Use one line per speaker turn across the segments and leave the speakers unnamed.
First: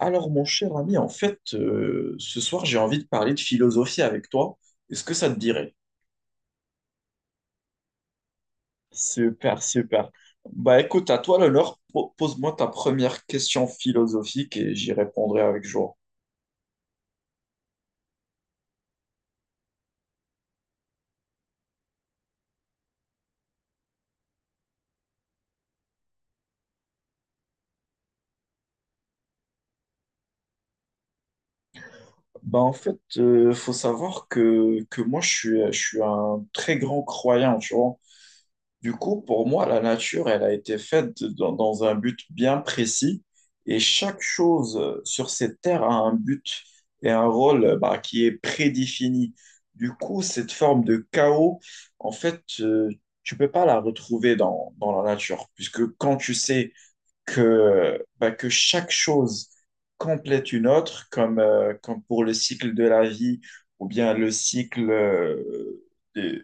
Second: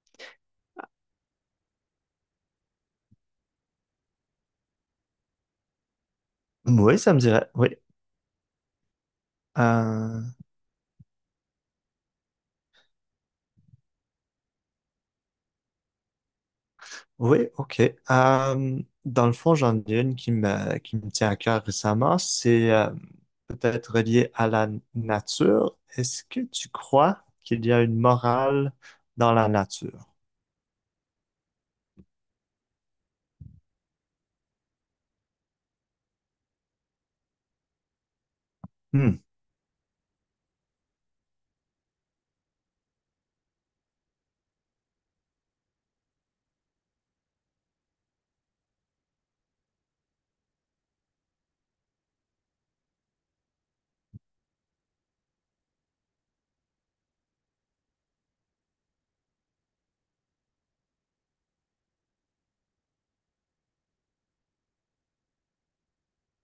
Alors, mon cher ami, ce soir, j'ai envie de parler de philosophie avec toi. Est-ce que ça te dirait?
Oui, ça me dirait. Oui.
Super, super.
Euh,
Bah écoute, à toi l'honneur, pose-moi ta première question philosophique et j'y répondrai avec joie.
oui, OK. Euh, dans le fond, j'en ai une qui me tient à cœur récemment. C'est peut-être relié à la nature. Est-ce que tu crois qu'il y a une morale dans la nature?
Bah en fait, faut savoir que moi, je suis un très grand croyant, tu vois. Du
Hmm.
coup, pour moi, la nature, elle a été faite dans un but bien précis, et chaque chose sur cette terre a un but et un rôle, bah, qui est prédéfini. Du coup, cette forme de chaos, en fait, tu peux pas la retrouver dans la nature, puisque quand tu sais que, bah, que chaque chose complète une autre, comme, comme pour le cycle de la vie ou bien le des-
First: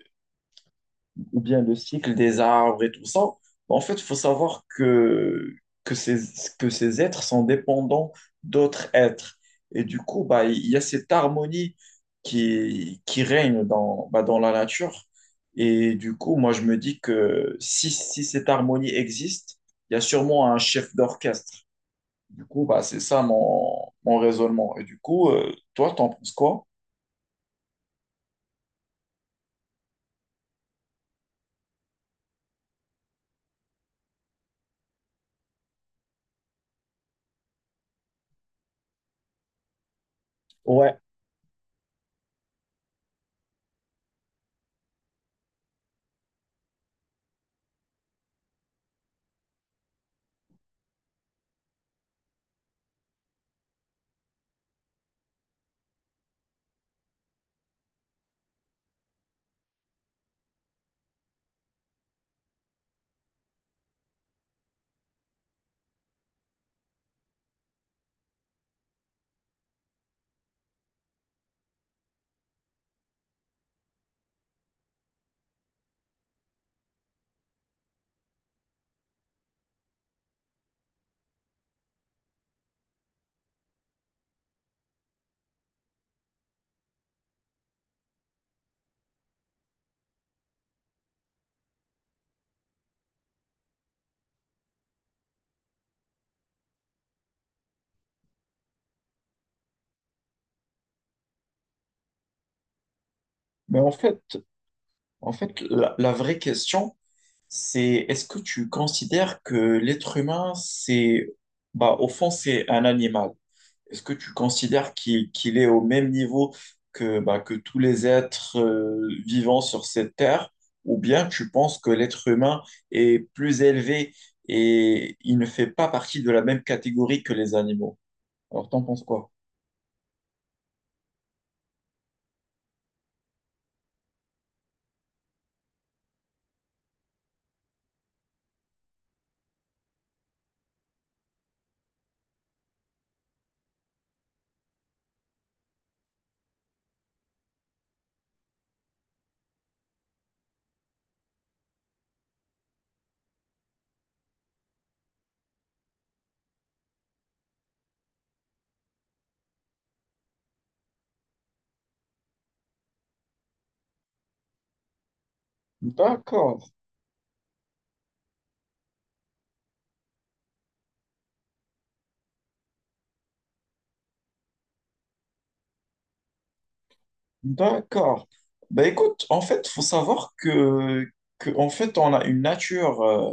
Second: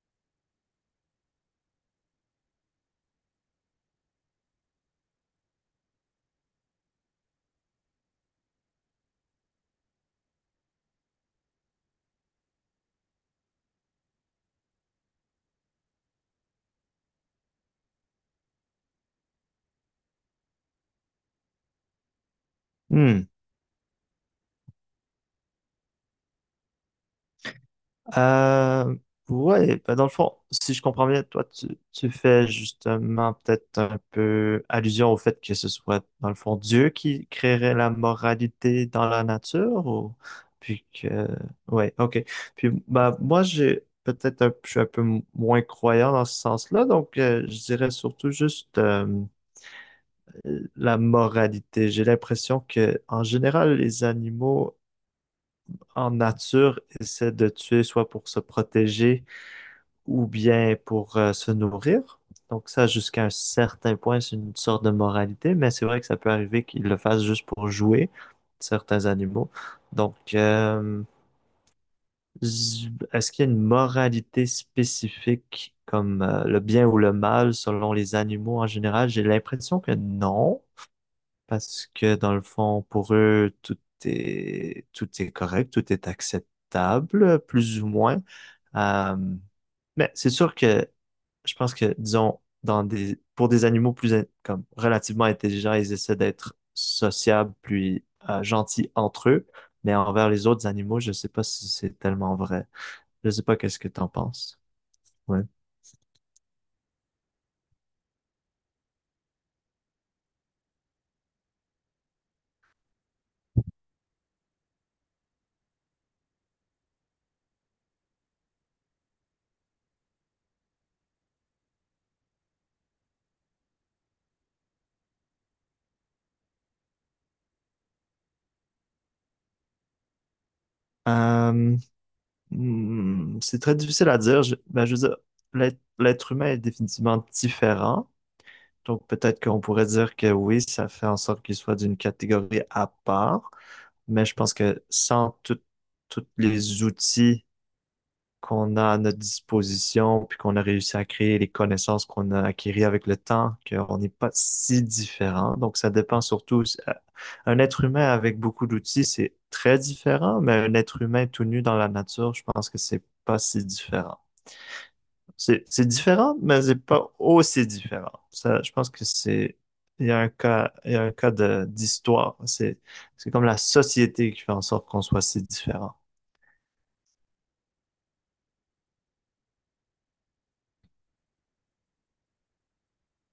ou bien le cycle des arbres et tout ça, ben, en fait, il faut savoir que, ces, que ces êtres sont dépendants d'autres êtres. Et du coup, bah, il y a cette harmonie qui règne dans, bah, dans la nature. Et du coup, moi, je me dis que si cette harmonie existe, il y a sûrement un chef d'orchestre. Du coup, bah, c'est
Hmm.
ça mon raisonnement. Et du coup, toi, t'en penses quoi?
Euh, ouais, bah, dans le fond, si je comprends bien, tu fais justement peut-être un peu allusion au fait que ce soit, dans le fond, Dieu qui créerait la moralité dans la nature, ou... puis
Ouais.
que, ouais, ok. Puis, bah, moi, je suis un peu moins croyant dans ce sens-là, donc je dirais surtout juste la moralité. J'ai l'impression que, en général, les animaux en nature essaient de tuer soit pour se protéger ou bien pour se nourrir. Donc ça, jusqu'à un certain point, c'est une sorte de moralité, mais c'est vrai que ça peut arriver qu'ils le fassent juste pour jouer certains animaux. Donc, est-ce qu'il y a une moralité spécifique comme le bien ou le mal selon les animaux en général? J'ai l'impression que non, parce que dans le fond, pour eux, tout est correct, tout est acceptable, plus ou moins. Euh, mais c'est sûr que je pense que, disons, pour des animaux comme relativement intelligents, ils essaient d'être sociables puis gentils entre eux. Mais envers les autres animaux, je sais pas si c'est tellement vrai. Je sais pas qu'est-ce
Mais
que t'en penses.
en
Ouais.
fait la vraie question, c'est, est-ce que tu considères que l'être humain, c'est, bah, au fond, c'est un animal. Est-ce que tu considères qu'il est au même niveau que tous les êtres vivants sur cette terre, ou bien tu penses que l'être humain est plus élevé et il ne fait pas partie de la même catégorie que les animaux? Alors, t'en penses quoi?
Euh, c'est très difficile à dire. Ben, je veux dire, l'être humain est définitivement différent. Donc, peut-être qu'on pourrait dire que oui, ça fait en sorte qu'il soit d'une catégorie à part. Mais je pense que sans tous les outils qu'on a à notre disposition, puis qu'on a réussi à créer les connaissances qu'on a acquises avec le temps, qu'on n'est pas si différent. Donc, ça dépend surtout. Un être humain avec beaucoup d'outils, c'est très différent, mais un être humain tout nu dans la nature, je pense que c'est pas si différent. C'est différent,
D'accord,
mais c'est pas aussi différent. Ça, je pense que c'est il y a un cas de d'histoire. C'est comme la société qui fait en sorte qu'on soit si différent.
d'accord. Bah écoute, en fait, faut savoir que en fait, on a une nature,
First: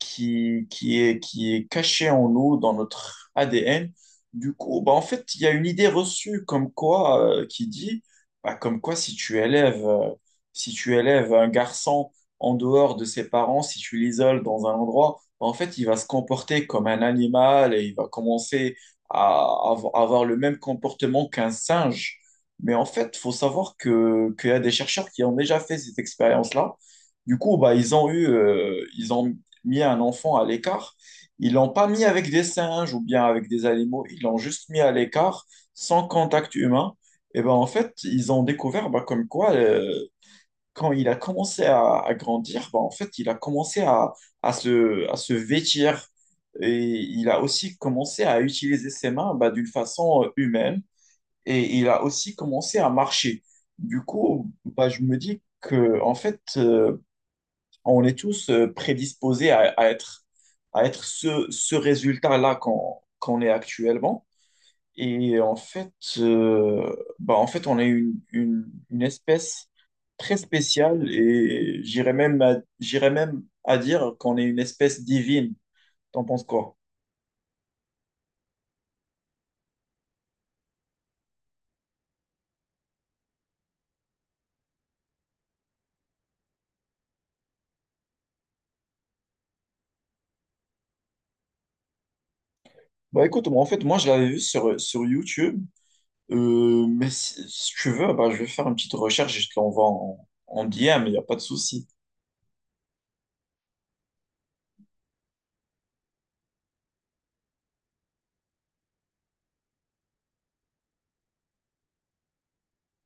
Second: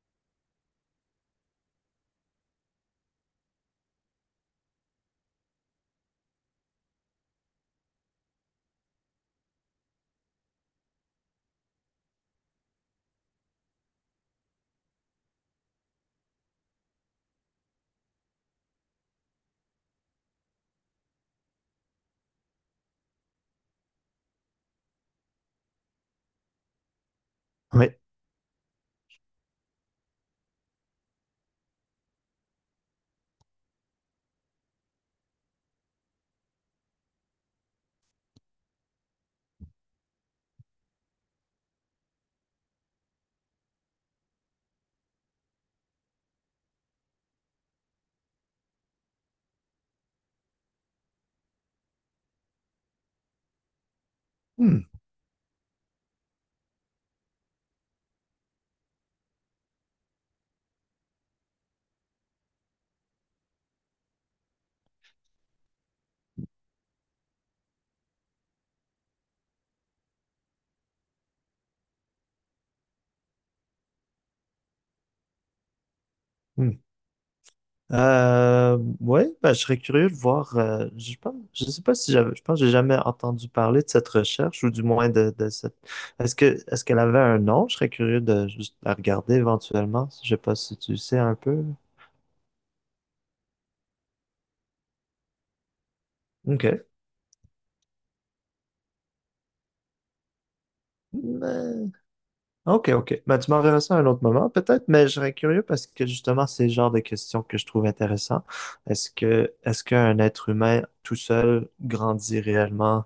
qui est caché en nous, dans notre ADN. Du coup, bah, en fait, il y a une idée reçue comme quoi, qui dit, bah, comme quoi si tu élèves un garçon en dehors de ses parents, si tu l'isoles dans un endroit, bah, en fait, il va se comporter comme un animal et il va commencer à avoir le même comportement qu'un singe. Mais en fait, il faut savoir que, qu'il y a des chercheurs qui ont déjà fait cette expérience-là. Du coup, bah,
Ouais.
ils ont mis un enfant à l'écart. Ils l'ont pas mis avec des singes ou bien avec des animaux, ils l'ont juste mis à l'écart, sans contact humain. Et ben en fait, ils ont découvert bah, comme quoi, quand il a commencé à grandir, bah, en fait, il a commencé à se vêtir. Et il a aussi commencé à utiliser ses mains bah, d'une façon humaine. Et il a aussi commencé à marcher. Du coup,
Hmm,
bah, je me dis que, en fait, on est tous prédisposés à être ce résultat-là qu'on est actuellement. Et en fait, on est une espèce très spéciale et j'irais même à dire qu'on est une espèce divine. T'en penses
hmm.
quoi?
Ouais, ben, je serais curieux de voir. Je pense, je sais pas si j'avais, je pense que j'ai jamais entendu parler de cette recherche ou du moins de cette. Est-ce qu'elle avait un nom? Je serais curieux de juste la regarder éventuellement. Je sais pas si tu sais un peu.
Bah écoute, moi, en fait, moi, je l'avais vu sur YouTube.
Ok.
Mais si, si tu veux, bah, je vais faire une petite recherche et je te l'envoie en DM, il n'y a pas de souci.
Ben, OK, OK. Ben, tu m'enverras ça à un autre moment, peut-être, mais je serais curieux parce que justement, c'est le genre de questions que je trouve intéressant. Est-ce qu'un être humain tout seul grandit réellement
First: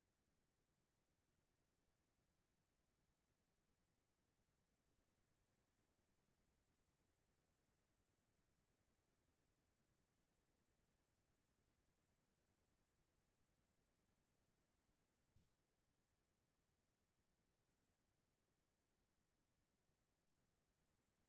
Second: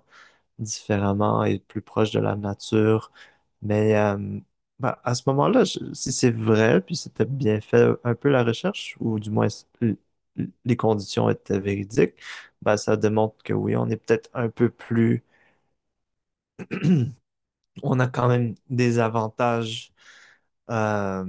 différemment et plus proche de la nature? Mais à ce moment-là, si c'est vrai, puis c'était bien fait un peu la recherche, ou du moins l- les conditions étaient véridiques, ben, ça démontre que oui, on est peut-être un peu plus on a quand même des avantages euh,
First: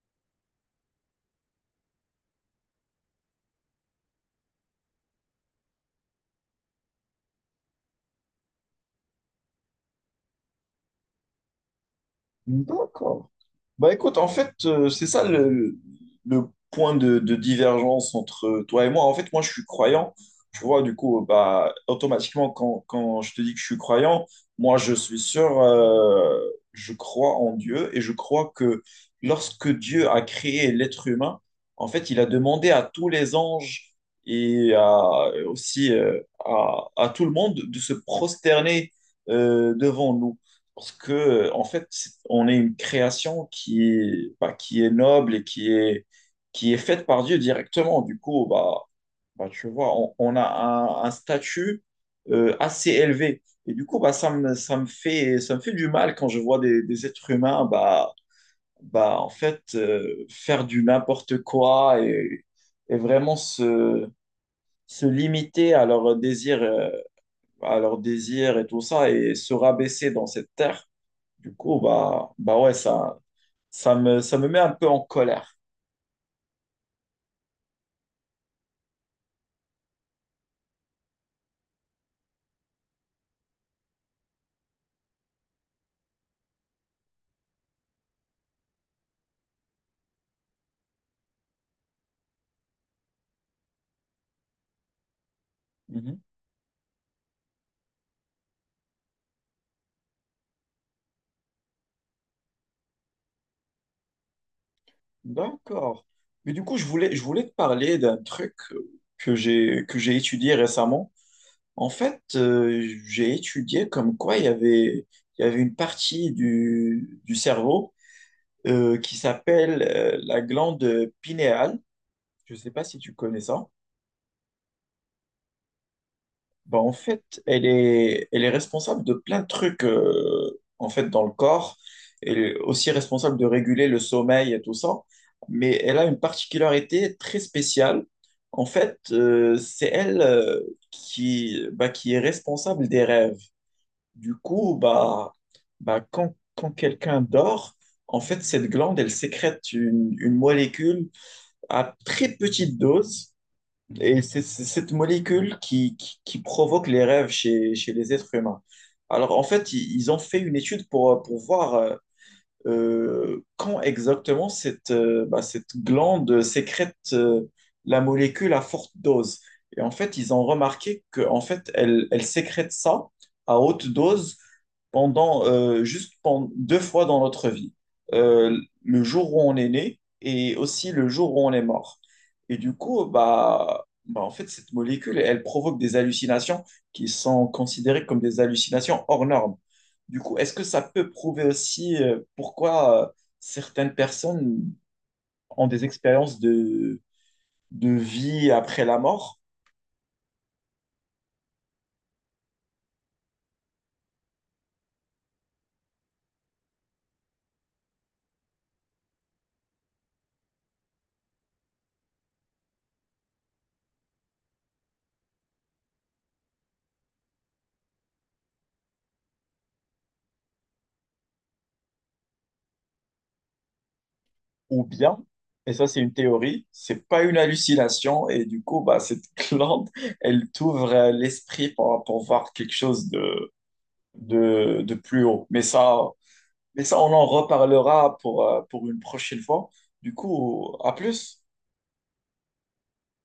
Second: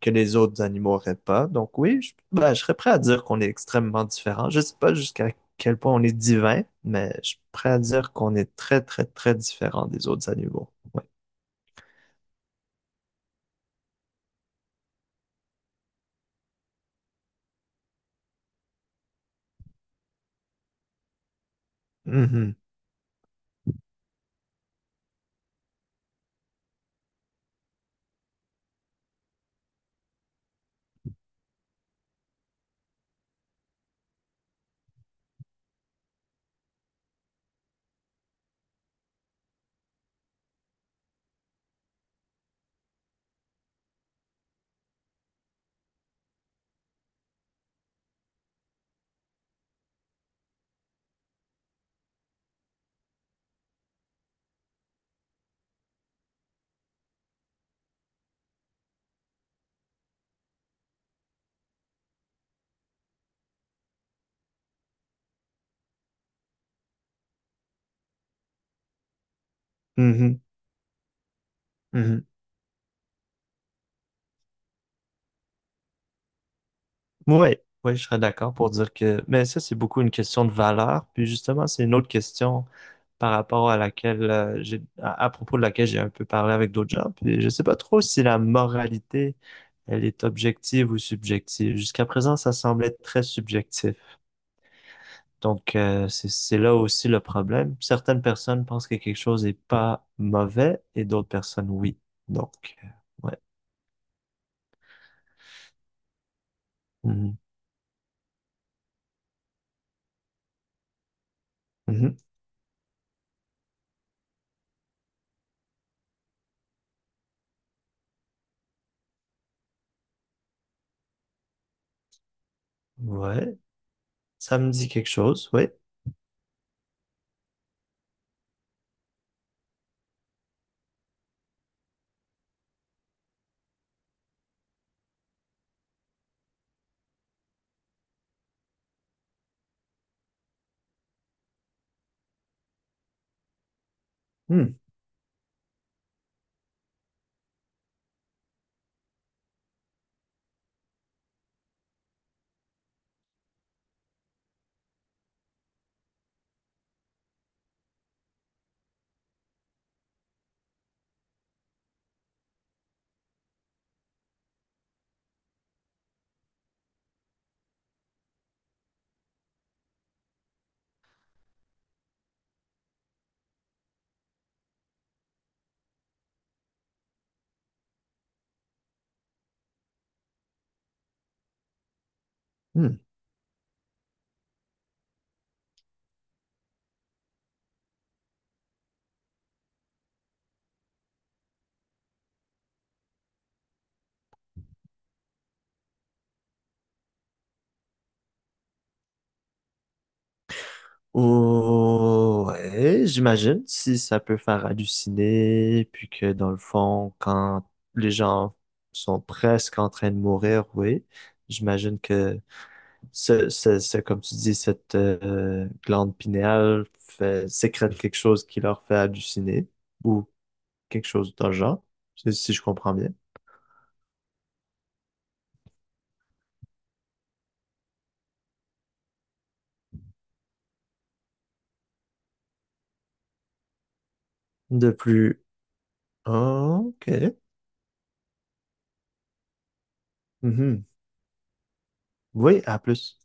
que les autres animaux n'auraient pas. Donc oui, ben, je serais prêt à dire qu'on est extrêmement différents. Je sais pas jusqu'à quel point on est divin, mais je suis prêt à dire qu'on est très, très, très différent des autres animaux. Ouais.
D'accord. Bah écoute, en fait, c'est ça le point de divergence entre toi et moi. En fait, moi, je suis croyant. Tu vois, du coup, bah, automatiquement,
Mhm,
quand je te dis que je suis croyant, moi, je suis sûr, je crois en Dieu et je crois que lorsque Dieu a créé l'être humain, en fait, il a demandé à tous les anges et aussi à tout le monde de se prosterner devant nous. Parce que, en fait, c'est- on est une création qui est, bah, qui est noble et qui est faite par Dieu directement. Du coup, bah, bah, tu vois, on a un statut assez élevé. Et du coup, bah, ça me fait du mal quand je vois des êtres humains, bah, bah, en fait, faire du n'importe quoi et vraiment se limiter à leurs désirs et tout ça et se rabaisser dans
mhm,
cette terre. Du coup,
mhm.
bah, bah ouais, ça, ça me met un peu en colère.
Ouais, ouais, je serais d'accord pour dire que... Mais ça, c'est beaucoup une question de valeur. Puis justement, c'est une autre question. Par rapport à laquelle à propos de laquelle j'ai un peu parlé avec d'autres gens. Puis je sais pas trop si la moralité, elle est objective ou subjective. Jusqu'à présent, ça semblait très subjectif. Donc
Mhm.
c'est là aussi le problème. Certaines personnes pensent que quelque chose n'est pas mauvais et d'autres personnes oui. Donc ouais.
D'accord. Mais du coup, je
Mhm.
voulais te parler d'un truc que j'ai étudié récemment. En
Mhm.
fait, j'ai étudié comme quoi il y avait une partie du cerveau qui s'appelle la glande pinéale. Je ne sais pas si tu connais
Ouais,
ça.
ça me dit quelque chose, oui.
Bah, en fait, elle est responsable de plein de trucs en fait dans le corps. Elle est aussi responsable de réguler le sommeil et tout ça. Mais elle a une particularité très spéciale. En fait, c'est elle qui, bah, qui est responsable des rêves. Du coup, bah, bah, quand quelqu'un dort, en fait, cette glande, elle sécrète une molécule à très petite dose et c'est cette molécule qui provoque les rêves chez les êtres humains. Alors, en fait, ils ont fait une étude pour voir quand exactement cette, cette glande sécrète la molécule à forte dose. Et en fait, ils ont remarqué que en fait, elle, elle sécrète ça à haute dose pendant deux fois dans notre vie. Euh, le jour où on est né et aussi le jour où on est mort. Et du
Hmm.
coup, bah, bah en fait, cette molécule, elle provoque des hallucinations qui sont considérées comme des hallucinations hors normes. Du coup, est-ce que ça peut prouver aussi pourquoi certaines personnes ont des expériences de vie après la mort?
Ouais, j'imagine si ça peut faire halluciner, puis que dans le fond, quand les gens sont presque en train de mourir, oui, j'imagine que comme tu dis, cette glande pinéale fait, sécrète quelque chose qui leur fait halluciner, ou quelque chose dans le genre, si je comprends bien.
Ou bien, et ça c'est une théorie, c'est pas une hallucination et du coup bah cette glande elle t'ouvre l'esprit pour voir quelque chose
De
de plus
plus,
haut. Mais ça
ok.
on en reparlera pour une prochaine fois. Du coup,
Mhm.
à plus.
Oui, à plus.